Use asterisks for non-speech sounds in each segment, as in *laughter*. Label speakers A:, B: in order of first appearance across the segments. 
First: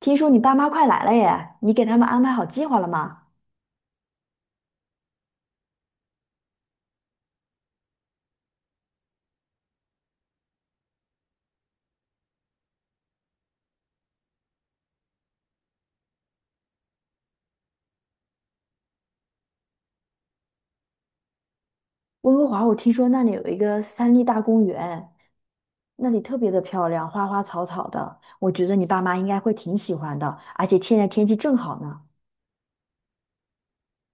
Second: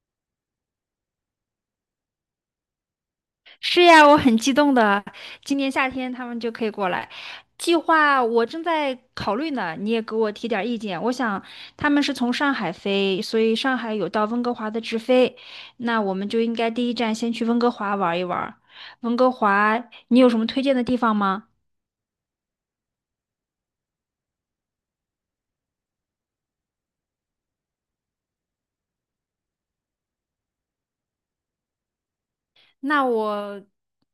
A: 听说你爸妈快来了耶，你给他们安排好计划了吗？
B: 是呀，我很激动的，今年夏天他们就可以过来。计划我正在考虑呢，你也给我提点儿意见。我想他们是从上海飞，所以上海有到温哥华的直飞，那我们就应该第一站先去温哥华玩一玩。温哥华，你有什么推荐的地方吗？
A: 温哥华，我听说那里有一个三立大公园，那里特别的漂亮，花花草草的，我觉得你爸妈应该会挺喜欢的，而且现在天气正好呢。
B: 那我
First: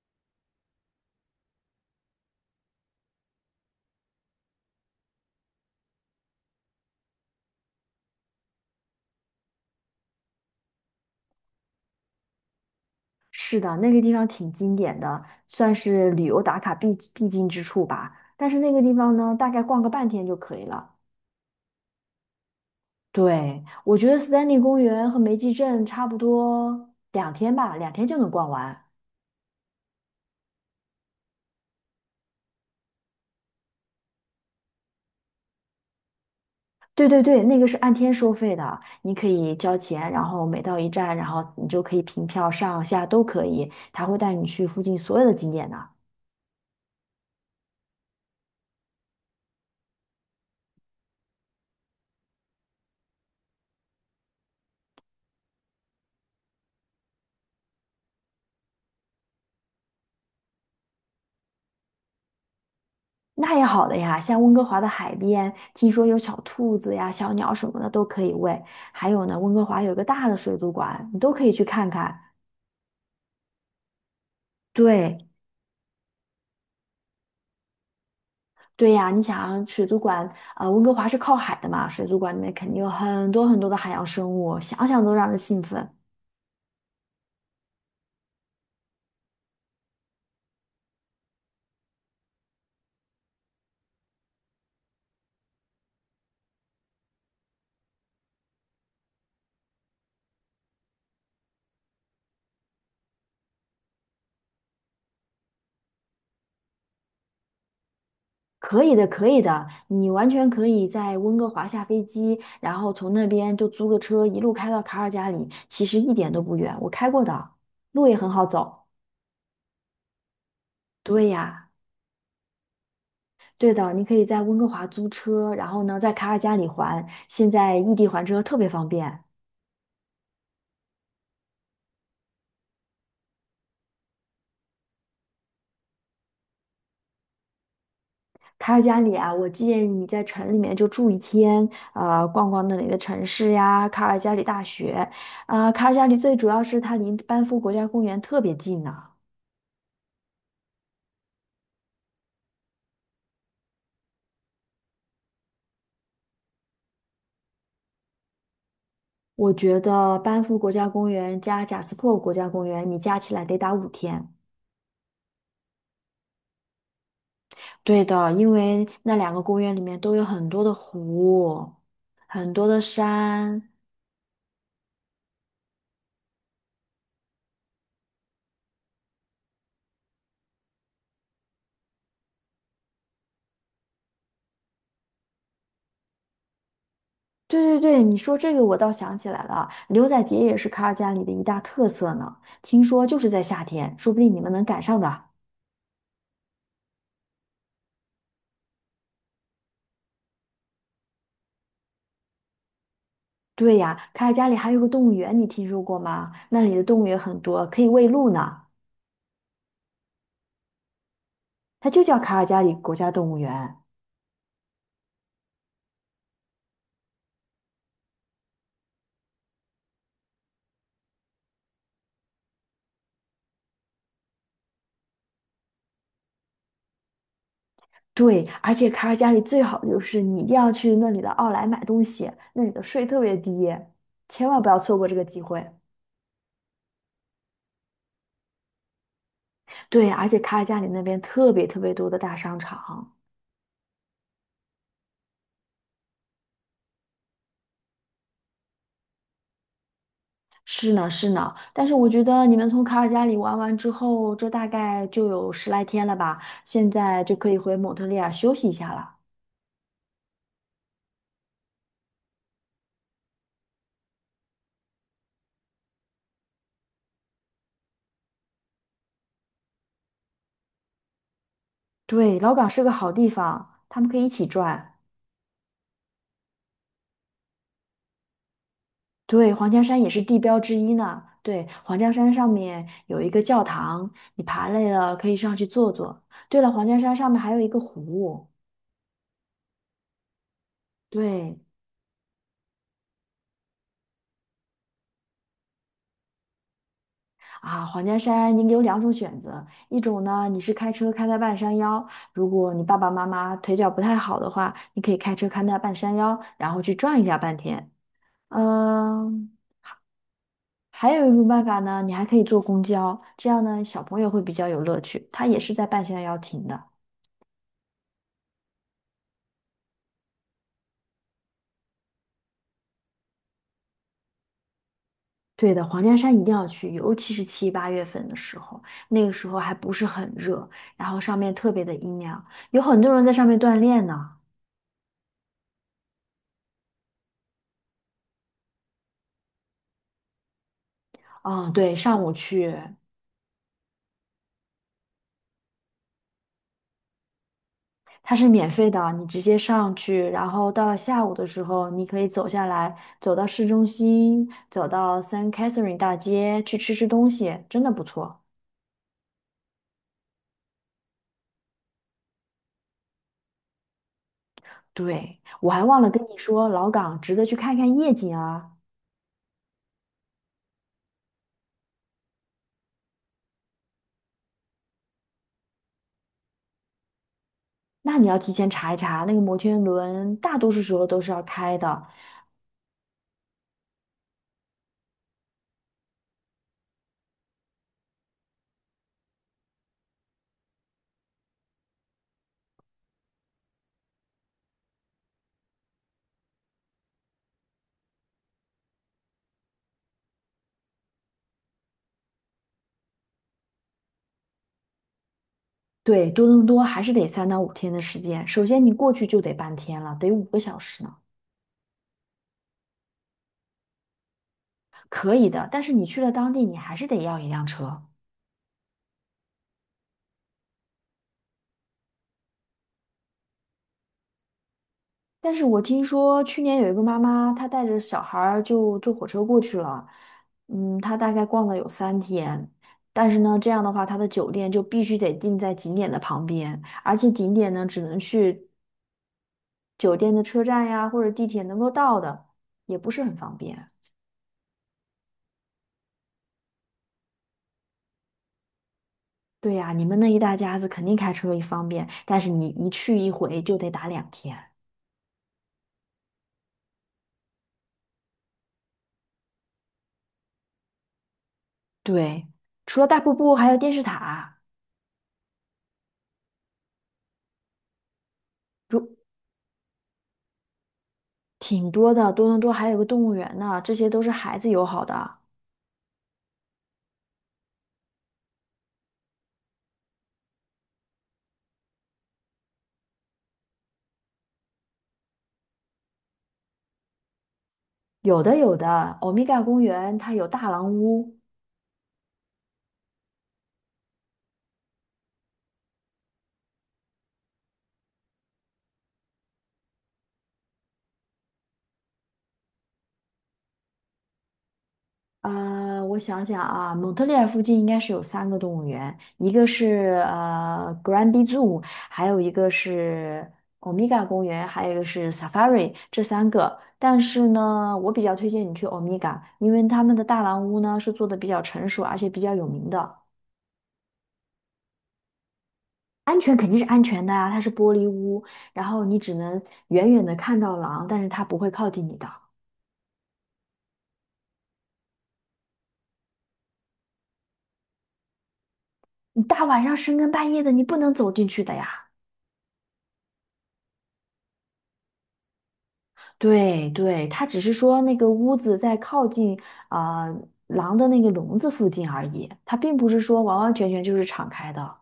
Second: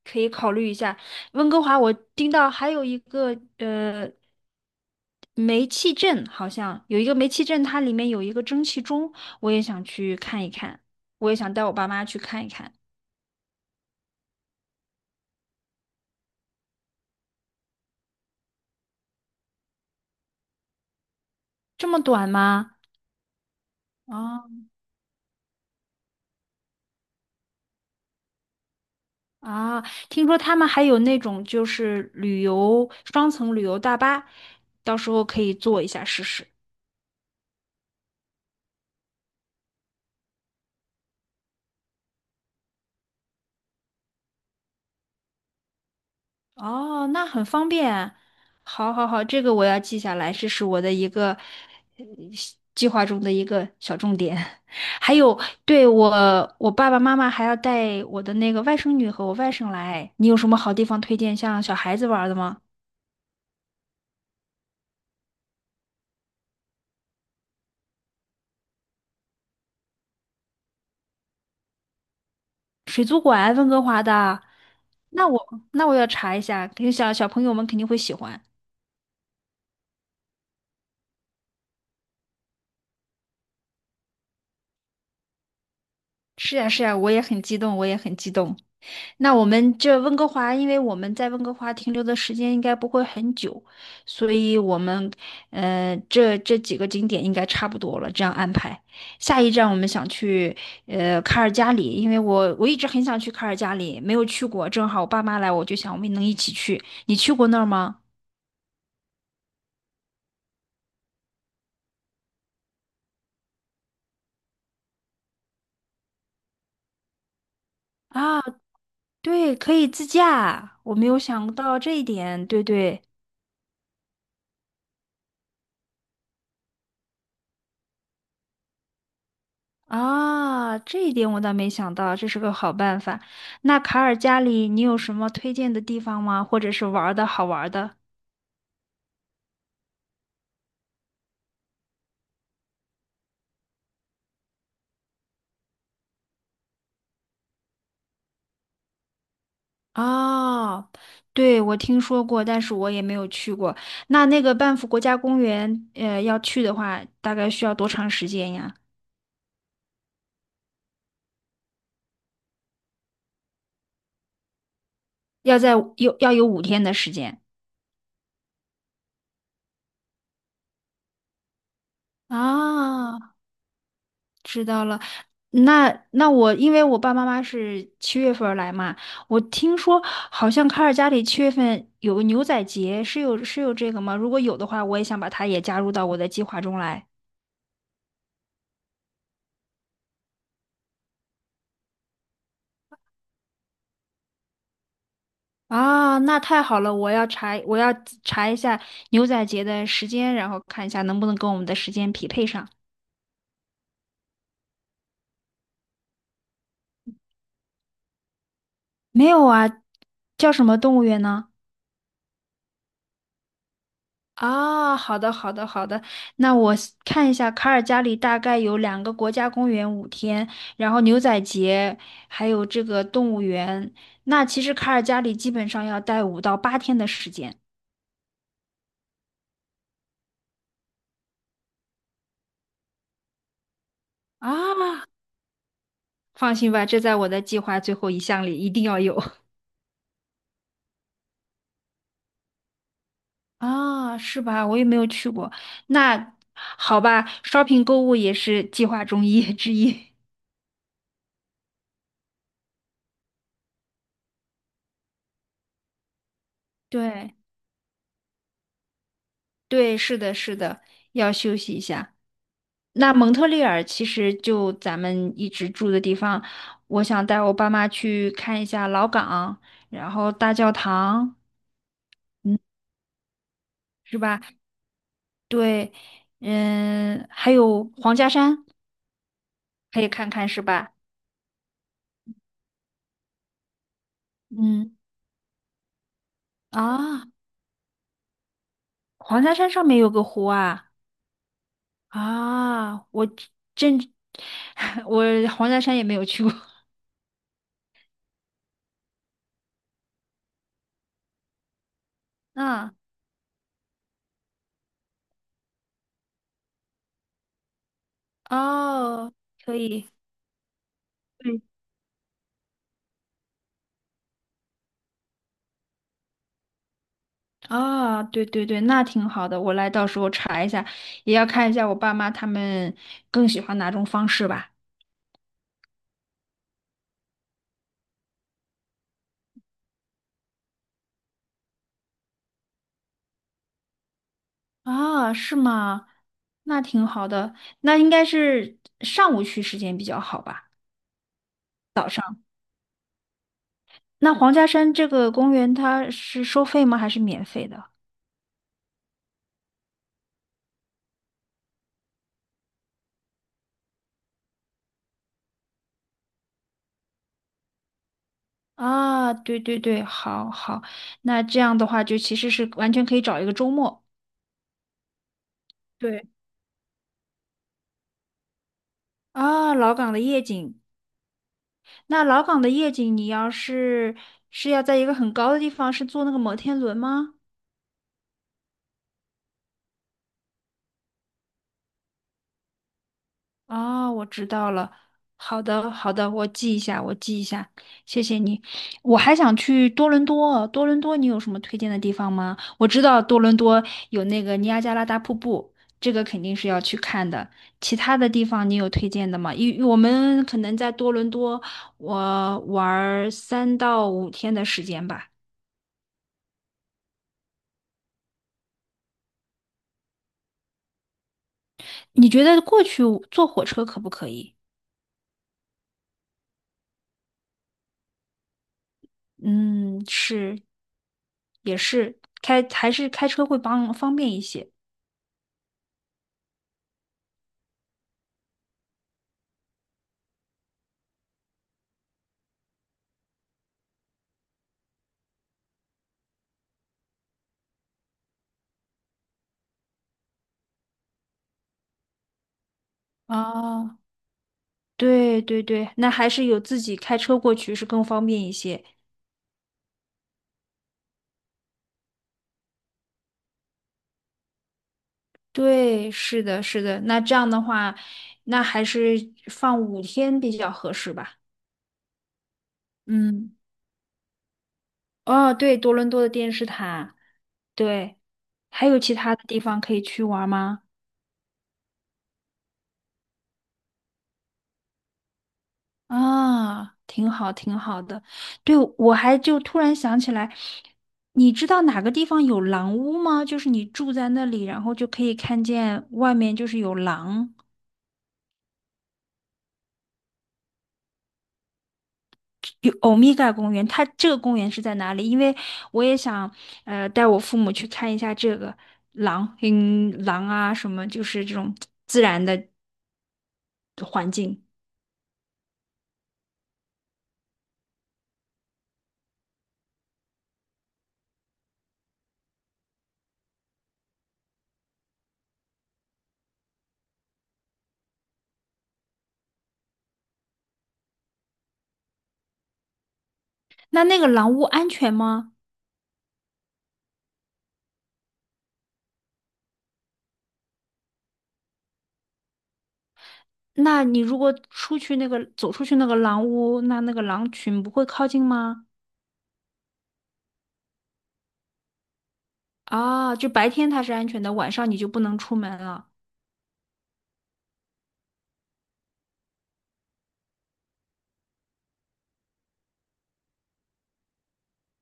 B: 可以考虑一下。温哥华，我听到还有一个煤气镇，好像有一个煤气镇，它里面有一个蒸汽钟，我也想去看一看，我也想带我爸妈去看一看。
A: 是的，那个地方挺经典的，算是旅游打卡必经之处吧。但是那个地方呢，大概逛个半天就可以了。
B: 这么短吗？
A: 对，我觉得三丹
B: 哦
A: 利公园和梅基镇差不多两天吧，两天就能逛完。
B: 啊，听说他们还有那种就是旅游双层旅游大巴，到时候可以坐一下试试。
A: 对对对，那个是按天收费的，你可以交钱，然后每到一站，然后你就可以凭票上下都可以，他会带你去附近所有的景点的。
B: 哦，那很方便。好，好，好，这个我要记下来，这是我的一个。计划中的一个小重点。*laughs* 还有，对，我爸爸妈妈还要带我的那个外甥女和我外甥来。你有什么好地方推荐，像小孩子玩的吗？
A: 那也好的呀，像温哥华的海边，听说有小兔子呀、小鸟什么的都可以喂，还有呢，温哥华有个大的水族馆，你都可以去看看。
B: 水族馆，温哥华的。
A: 对
B: 那我要查一下，肯定小朋友们肯定会喜欢。
A: 对呀，你想水族馆，温哥华是靠海的嘛，水族馆里面肯定有很多很多的海洋生物，想想都让人兴奋。
B: 是呀，是呀，我也很激动，我也很激动。那我们这温哥华，因为我们在温哥华停留的时间应该不会很久，所以我们，这几个景点应该差不多了，这样安排。下一站我们想去，卡尔加里，因为我一直很想去卡尔加里，没有去过，正好我爸妈来，我就想我们能一起去。你去过那儿吗？
A: 可以的，可以的，你完全可以在温哥华下飞机，然后从那边就租个车一路开到卡尔加里，其实一点都不远，我开过的，路也很
B: 啊，
A: 好走。
B: 对，可以自驾，我没有
A: 对
B: 想
A: 呀，
B: 到这一点，对对。
A: 对的，你可以在温哥华租车，然后呢，在卡尔加里还，现在异地还车特别方便。
B: 啊，这一点我倒没想到，这是个好办法。那卡尔加里，你有什么推荐的地方吗？或者是玩儿的好玩儿的？
A: 卡尔加里啊，我建议你在城里面就住一天，逛逛那里的城市呀，卡尔加里大学，卡尔加里最主要是它离班夫国家公园特别近呢、
B: 哦，对，我听说过，但是我也没有去过。那个 BA 国家公园，要去的话，大概需要多长时间呀？
A: 我觉得班夫国家公园加贾斯珀国家公园，你加起来得打五天。
B: 要在有要有五天的时间
A: 对的，因为那两个公园里面都有很多的湖，很多的
B: 啊。
A: 山。
B: 知道了，那我因为我爸妈是7月份儿来嘛，我听说好像卡尔加里七月份有个牛仔节，是有这个吗？如果有的话，我也想把它也加入到我的计划中来。
A: 对对对，你说这个我倒想起来了，牛仔节也是卡尔加里的一大特色呢。听说就是在夏天，说不定你们能赶上的。
B: 啊，那太好了，我要查一下牛仔节的时间，然后看一下能不能跟我们的时间匹配上。
A: 对呀，卡尔加里还有个动物园，你听说过吗？那里的动物也很多，可以喂鹿呢。
B: 没有啊，叫什么动物园呢？
A: 它就叫卡尔加里国家动物园。
B: 啊，好的，好的，好的。那我 看一下，卡尔加里大概有2个国家公园五天，然后牛仔节，还有这个动物园。那其实卡尔加里基本上要待5到8天的时间。
A: 对，而且卡尔加里最好的就是你一定要去那里的奥莱买东西，那里的税特别低，千万不要错过
B: 啊，
A: 这个机会。
B: 放心吧，这在我的计划最后一项里一定要有。*laughs*
A: 对，而且卡尔加里那边特别特别多的大商场。
B: 啊，是吧？我也没有去过。那好吧，shopping 购物也是计划中之一。
A: 是呢，是呢，但是我觉得你们从卡尔加里玩完之后，这大概就有10来天了吧，现
B: *laughs*
A: 在就
B: 对，
A: 可以回蒙特利尔休息一下了。
B: 对，是的，是的，要休息一下。那蒙特利尔其实就咱们一直住的地方，我想带我爸妈去看一下老港，然后大教堂，
A: 对，老
B: 嗯，
A: 港是个好地方，他们可
B: 是
A: 以一
B: 吧？
A: 起转。
B: 对，嗯，还有黄家山
A: 对，黄家山
B: 可
A: 也
B: 以
A: 是
B: 看
A: 地
B: 看，
A: 标
B: 是
A: 之
B: 吧？
A: 一呢。对，黄家山上面有一个教堂，你爬累
B: 嗯，
A: 了可以上去坐坐。对了，黄家山
B: 啊，
A: 上面还有一个湖。
B: 黄家山上面有个湖啊，
A: 对
B: 啊，我真，*laughs* 我黄家山也没有去过，
A: 啊，黄家山你有两种选择，一种呢你是开车开到半山腰，如
B: *laughs*
A: 果你
B: 嗯，
A: 爸爸妈妈腿脚不太好的话，你可以开车开到半山腰，然后去转一下半天。
B: 哦，
A: 嗯，
B: 可以。
A: 还有一种
B: 对。
A: 办法呢，你还可以坐公交，这样呢小朋友会比较有乐趣，他也是在半山腰停的。
B: 啊，对对对，那挺好的，我来到时候查一下，也要看一下我爸妈他们更喜欢哪种方式吧。
A: 对的，黄家山一定要去，尤其是七八月份的时候，那个时候还不是很热，然后上面特别的阴凉，有很多人在上面锻炼呢。
B: 啊，是吗？那挺好的，那应该是上午去时间比较好吧？
A: 嗯，对，上午去，
B: 那黄家山这个公园它是收费吗？还是免费的？
A: 它是免费的，你直接上去，然后到了下午的时候，你可以走下来，走到市中心，走到 San Catherine 大街去吃吃东西，真的不错。
B: 啊，对对对，好好，那这样的话就其实是完全可以找一个周末。
A: 对，我还忘了跟
B: 对
A: 你说，老港值得去看看夜景啊。
B: 啊，老港的夜景那老港的夜景，你要是是要在一个很高的地方，是坐那个摩天轮吗？
A: 那你要提前查一查，那个摩天轮大多数时候都是要开的。
B: 哦，我知道了。好的，好的，我记一下，我记一下，谢谢你。我还想去多伦多，多伦多你有什么推荐的地方吗？我知道多伦多有那个尼亚加拉大瀑布，这个肯定是要去看的。其他的地方你有推荐的吗？因我们可能在多伦多，我玩儿3到5天的时间吧。
A: 对，多伦多还是得3到5天的时间。首先，你过去就得半天了，得5个小时呢，
B: 你觉得过去坐火车可不可以？
A: 可以的。但是你去了当地，你还是得要一辆车。
B: 嗯，是，也是，开还是开车会帮方便一些。
A: 但是我听说去年有一个妈妈，她带着小孩儿就坐火车过去了，她大概逛了有3天。但是呢，这样的话，她的酒店就必须得定在景点的旁边，而且景点呢，只能去酒店的车站呀或者地铁能够到的，也不是很方便。
B: 啊，对对对，那还是有自己开车过去是更方便一些。
A: 对呀，你们那一大家子肯定开车也方便，但是你一去一回就得打两天。
B: 对，是的，是的。那这样的话，那还是放五天比较合适吧。
A: 对，除了大瀑布，
B: 嗯，
A: 还有电视塔，
B: 哦，对，多伦多的电视塔，对，还有
A: 如
B: 其他的地方可以去玩吗？
A: 挺多的。多伦多还有个动物园呢，这些都是孩子友好的。
B: 啊，挺好，挺好的。对，我还就突然想起来，你知道哪个地方有狼屋吗？就是你住在那里，然后就可以看见外面就是有狼。
A: 有的有的，欧米伽公园它有大狼屋，
B: 有欧米伽公园，它这个公园是在哪里？因为我也想，带我父母去看一下这个狼，嗯，狼啊，什么就是这种环境。
A: 我想想啊，蒙特利尔附近应该是有三个动物园，一个是Granby Zoo，还有一个是 Omega 公园，还有一个是 Safari，这三个。但是呢，我比较推荐你去 Omega，因为他们的大狼屋呢是做的比较成熟，而且比较有名的。
B: 那个狼屋安全吗？
A: 安全肯定是安全的啊，它是玻璃屋，然后你只能远远的看到狼，但是它不会靠近你的。
B: 那你如果出去那个走出去那个狼屋，那个狼群不会靠近吗？
A: 你大晚上深更半夜的，你不能走进去的呀。
B: 啊，就白天它是安全的，晚上你就不能出门了。
A: 对对，他只是说那个屋子在靠近狼的那个笼子附近而已，它并不是说完完全全就是敞开的。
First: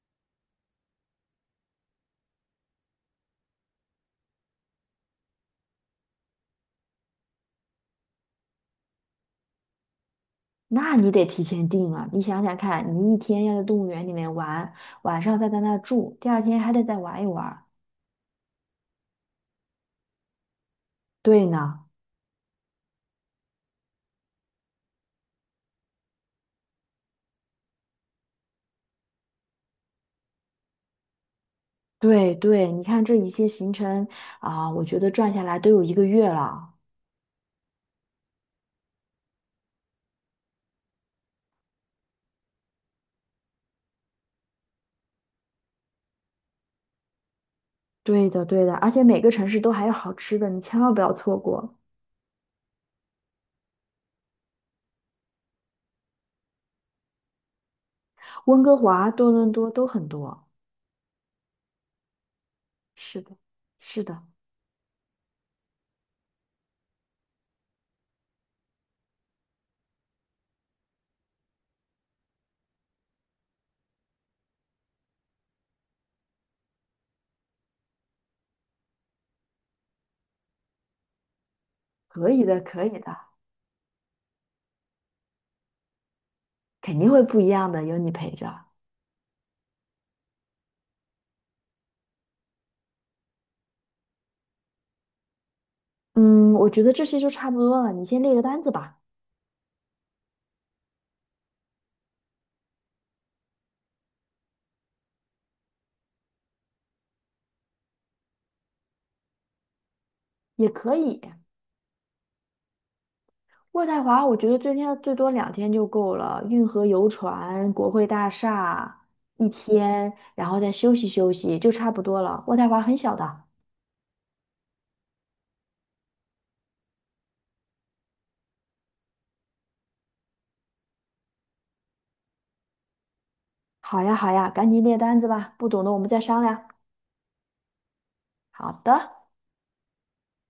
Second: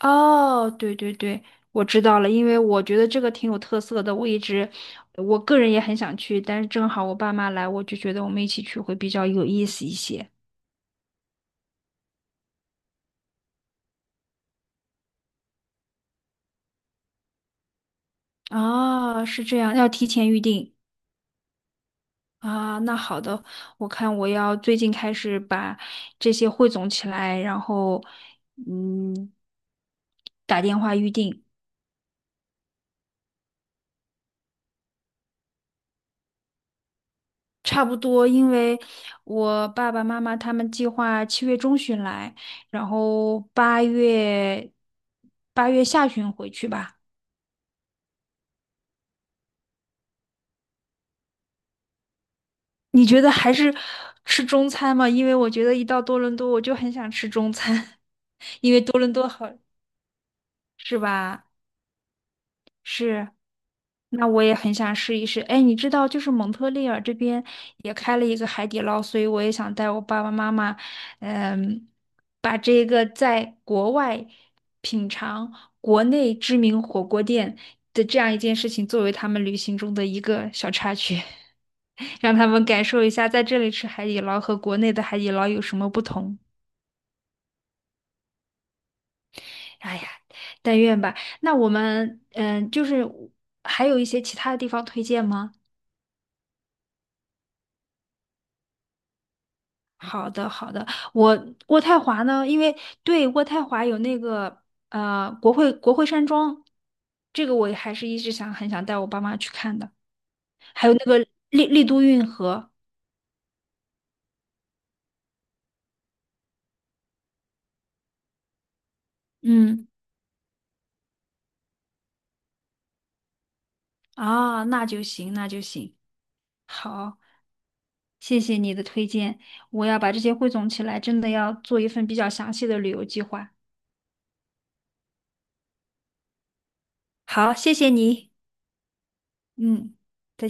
B: 哦，对对对，我知道了，因为我觉得这个挺有特色的，我一直，我个人也很想去，但是正好我爸妈来，我就觉得我们一起去会比较有意思一些。
A: 那你得提前定啊！你想想看，你一天要在动物园里面玩，晚上再在那儿住，第二天还得再玩一玩。
B: 啊，是这样，要提前预定
A: 对呢，
B: 啊。那好的，我看我要最近开始把这些汇总起来，然后嗯，打电话预定。
A: 对对，你看这一些行程我觉得转下来都有一个月了。
B: 差不多，因为我爸爸妈妈他们计划7月中旬来，然后八月下旬回去吧。
A: 对的对的，而且每个城市都还有好吃的，你千万不要错过。
B: 你觉得还是吃中餐吗？因为我觉得一到多伦多，我就很想吃中餐，
A: 温哥
B: *laughs* 多
A: 华、
B: 伦多
A: 多
B: 好，
A: 伦多都很多。
B: 是吧？
A: 是
B: 是。
A: 的，是的。
B: 那我也很想试一试。哎，你知道，就是蒙特利尔这边也开了一个海底捞，所以我也想带我爸爸妈妈，嗯，把这个在国外品尝国内知名火锅店的这样一件事情，作为他们旅行中的一个小插曲，*laughs*
A: 可
B: 让
A: 以
B: 他
A: 的，
B: 们感
A: 可以
B: 受一
A: 的，
B: 下在这里吃海底捞和国内的海底捞有什么不同。
A: 肯定会不一样的，有你陪着。
B: 哎呀，但愿吧。那我们，嗯，就是还有一些其他的地方推荐吗？
A: 嗯，我觉得这些就差不多了，你先列个单子吧，
B: 好的，好的。我渥太华呢，因为对渥太华有那个国会山庄，这个我还是一直想很想带我爸妈去看的。
A: 也
B: 还有
A: 可
B: 那个
A: 以。
B: 丽都运河，
A: 渥太华，我觉得最多两天就够了，运河游船、国会大厦一
B: 嗯
A: 天，然后再休息休息，就差不多了。渥太华很小的。
B: 啊，那就行，那就行。好，谢谢你的推荐，我要把这些汇总起来，真的要做一份比较详细的旅游计划。
A: 好呀，好呀，赶紧列单子吧，不懂的我们再商量。
B: 好，谢谢你，
A: 好的。
B: 嗯。再见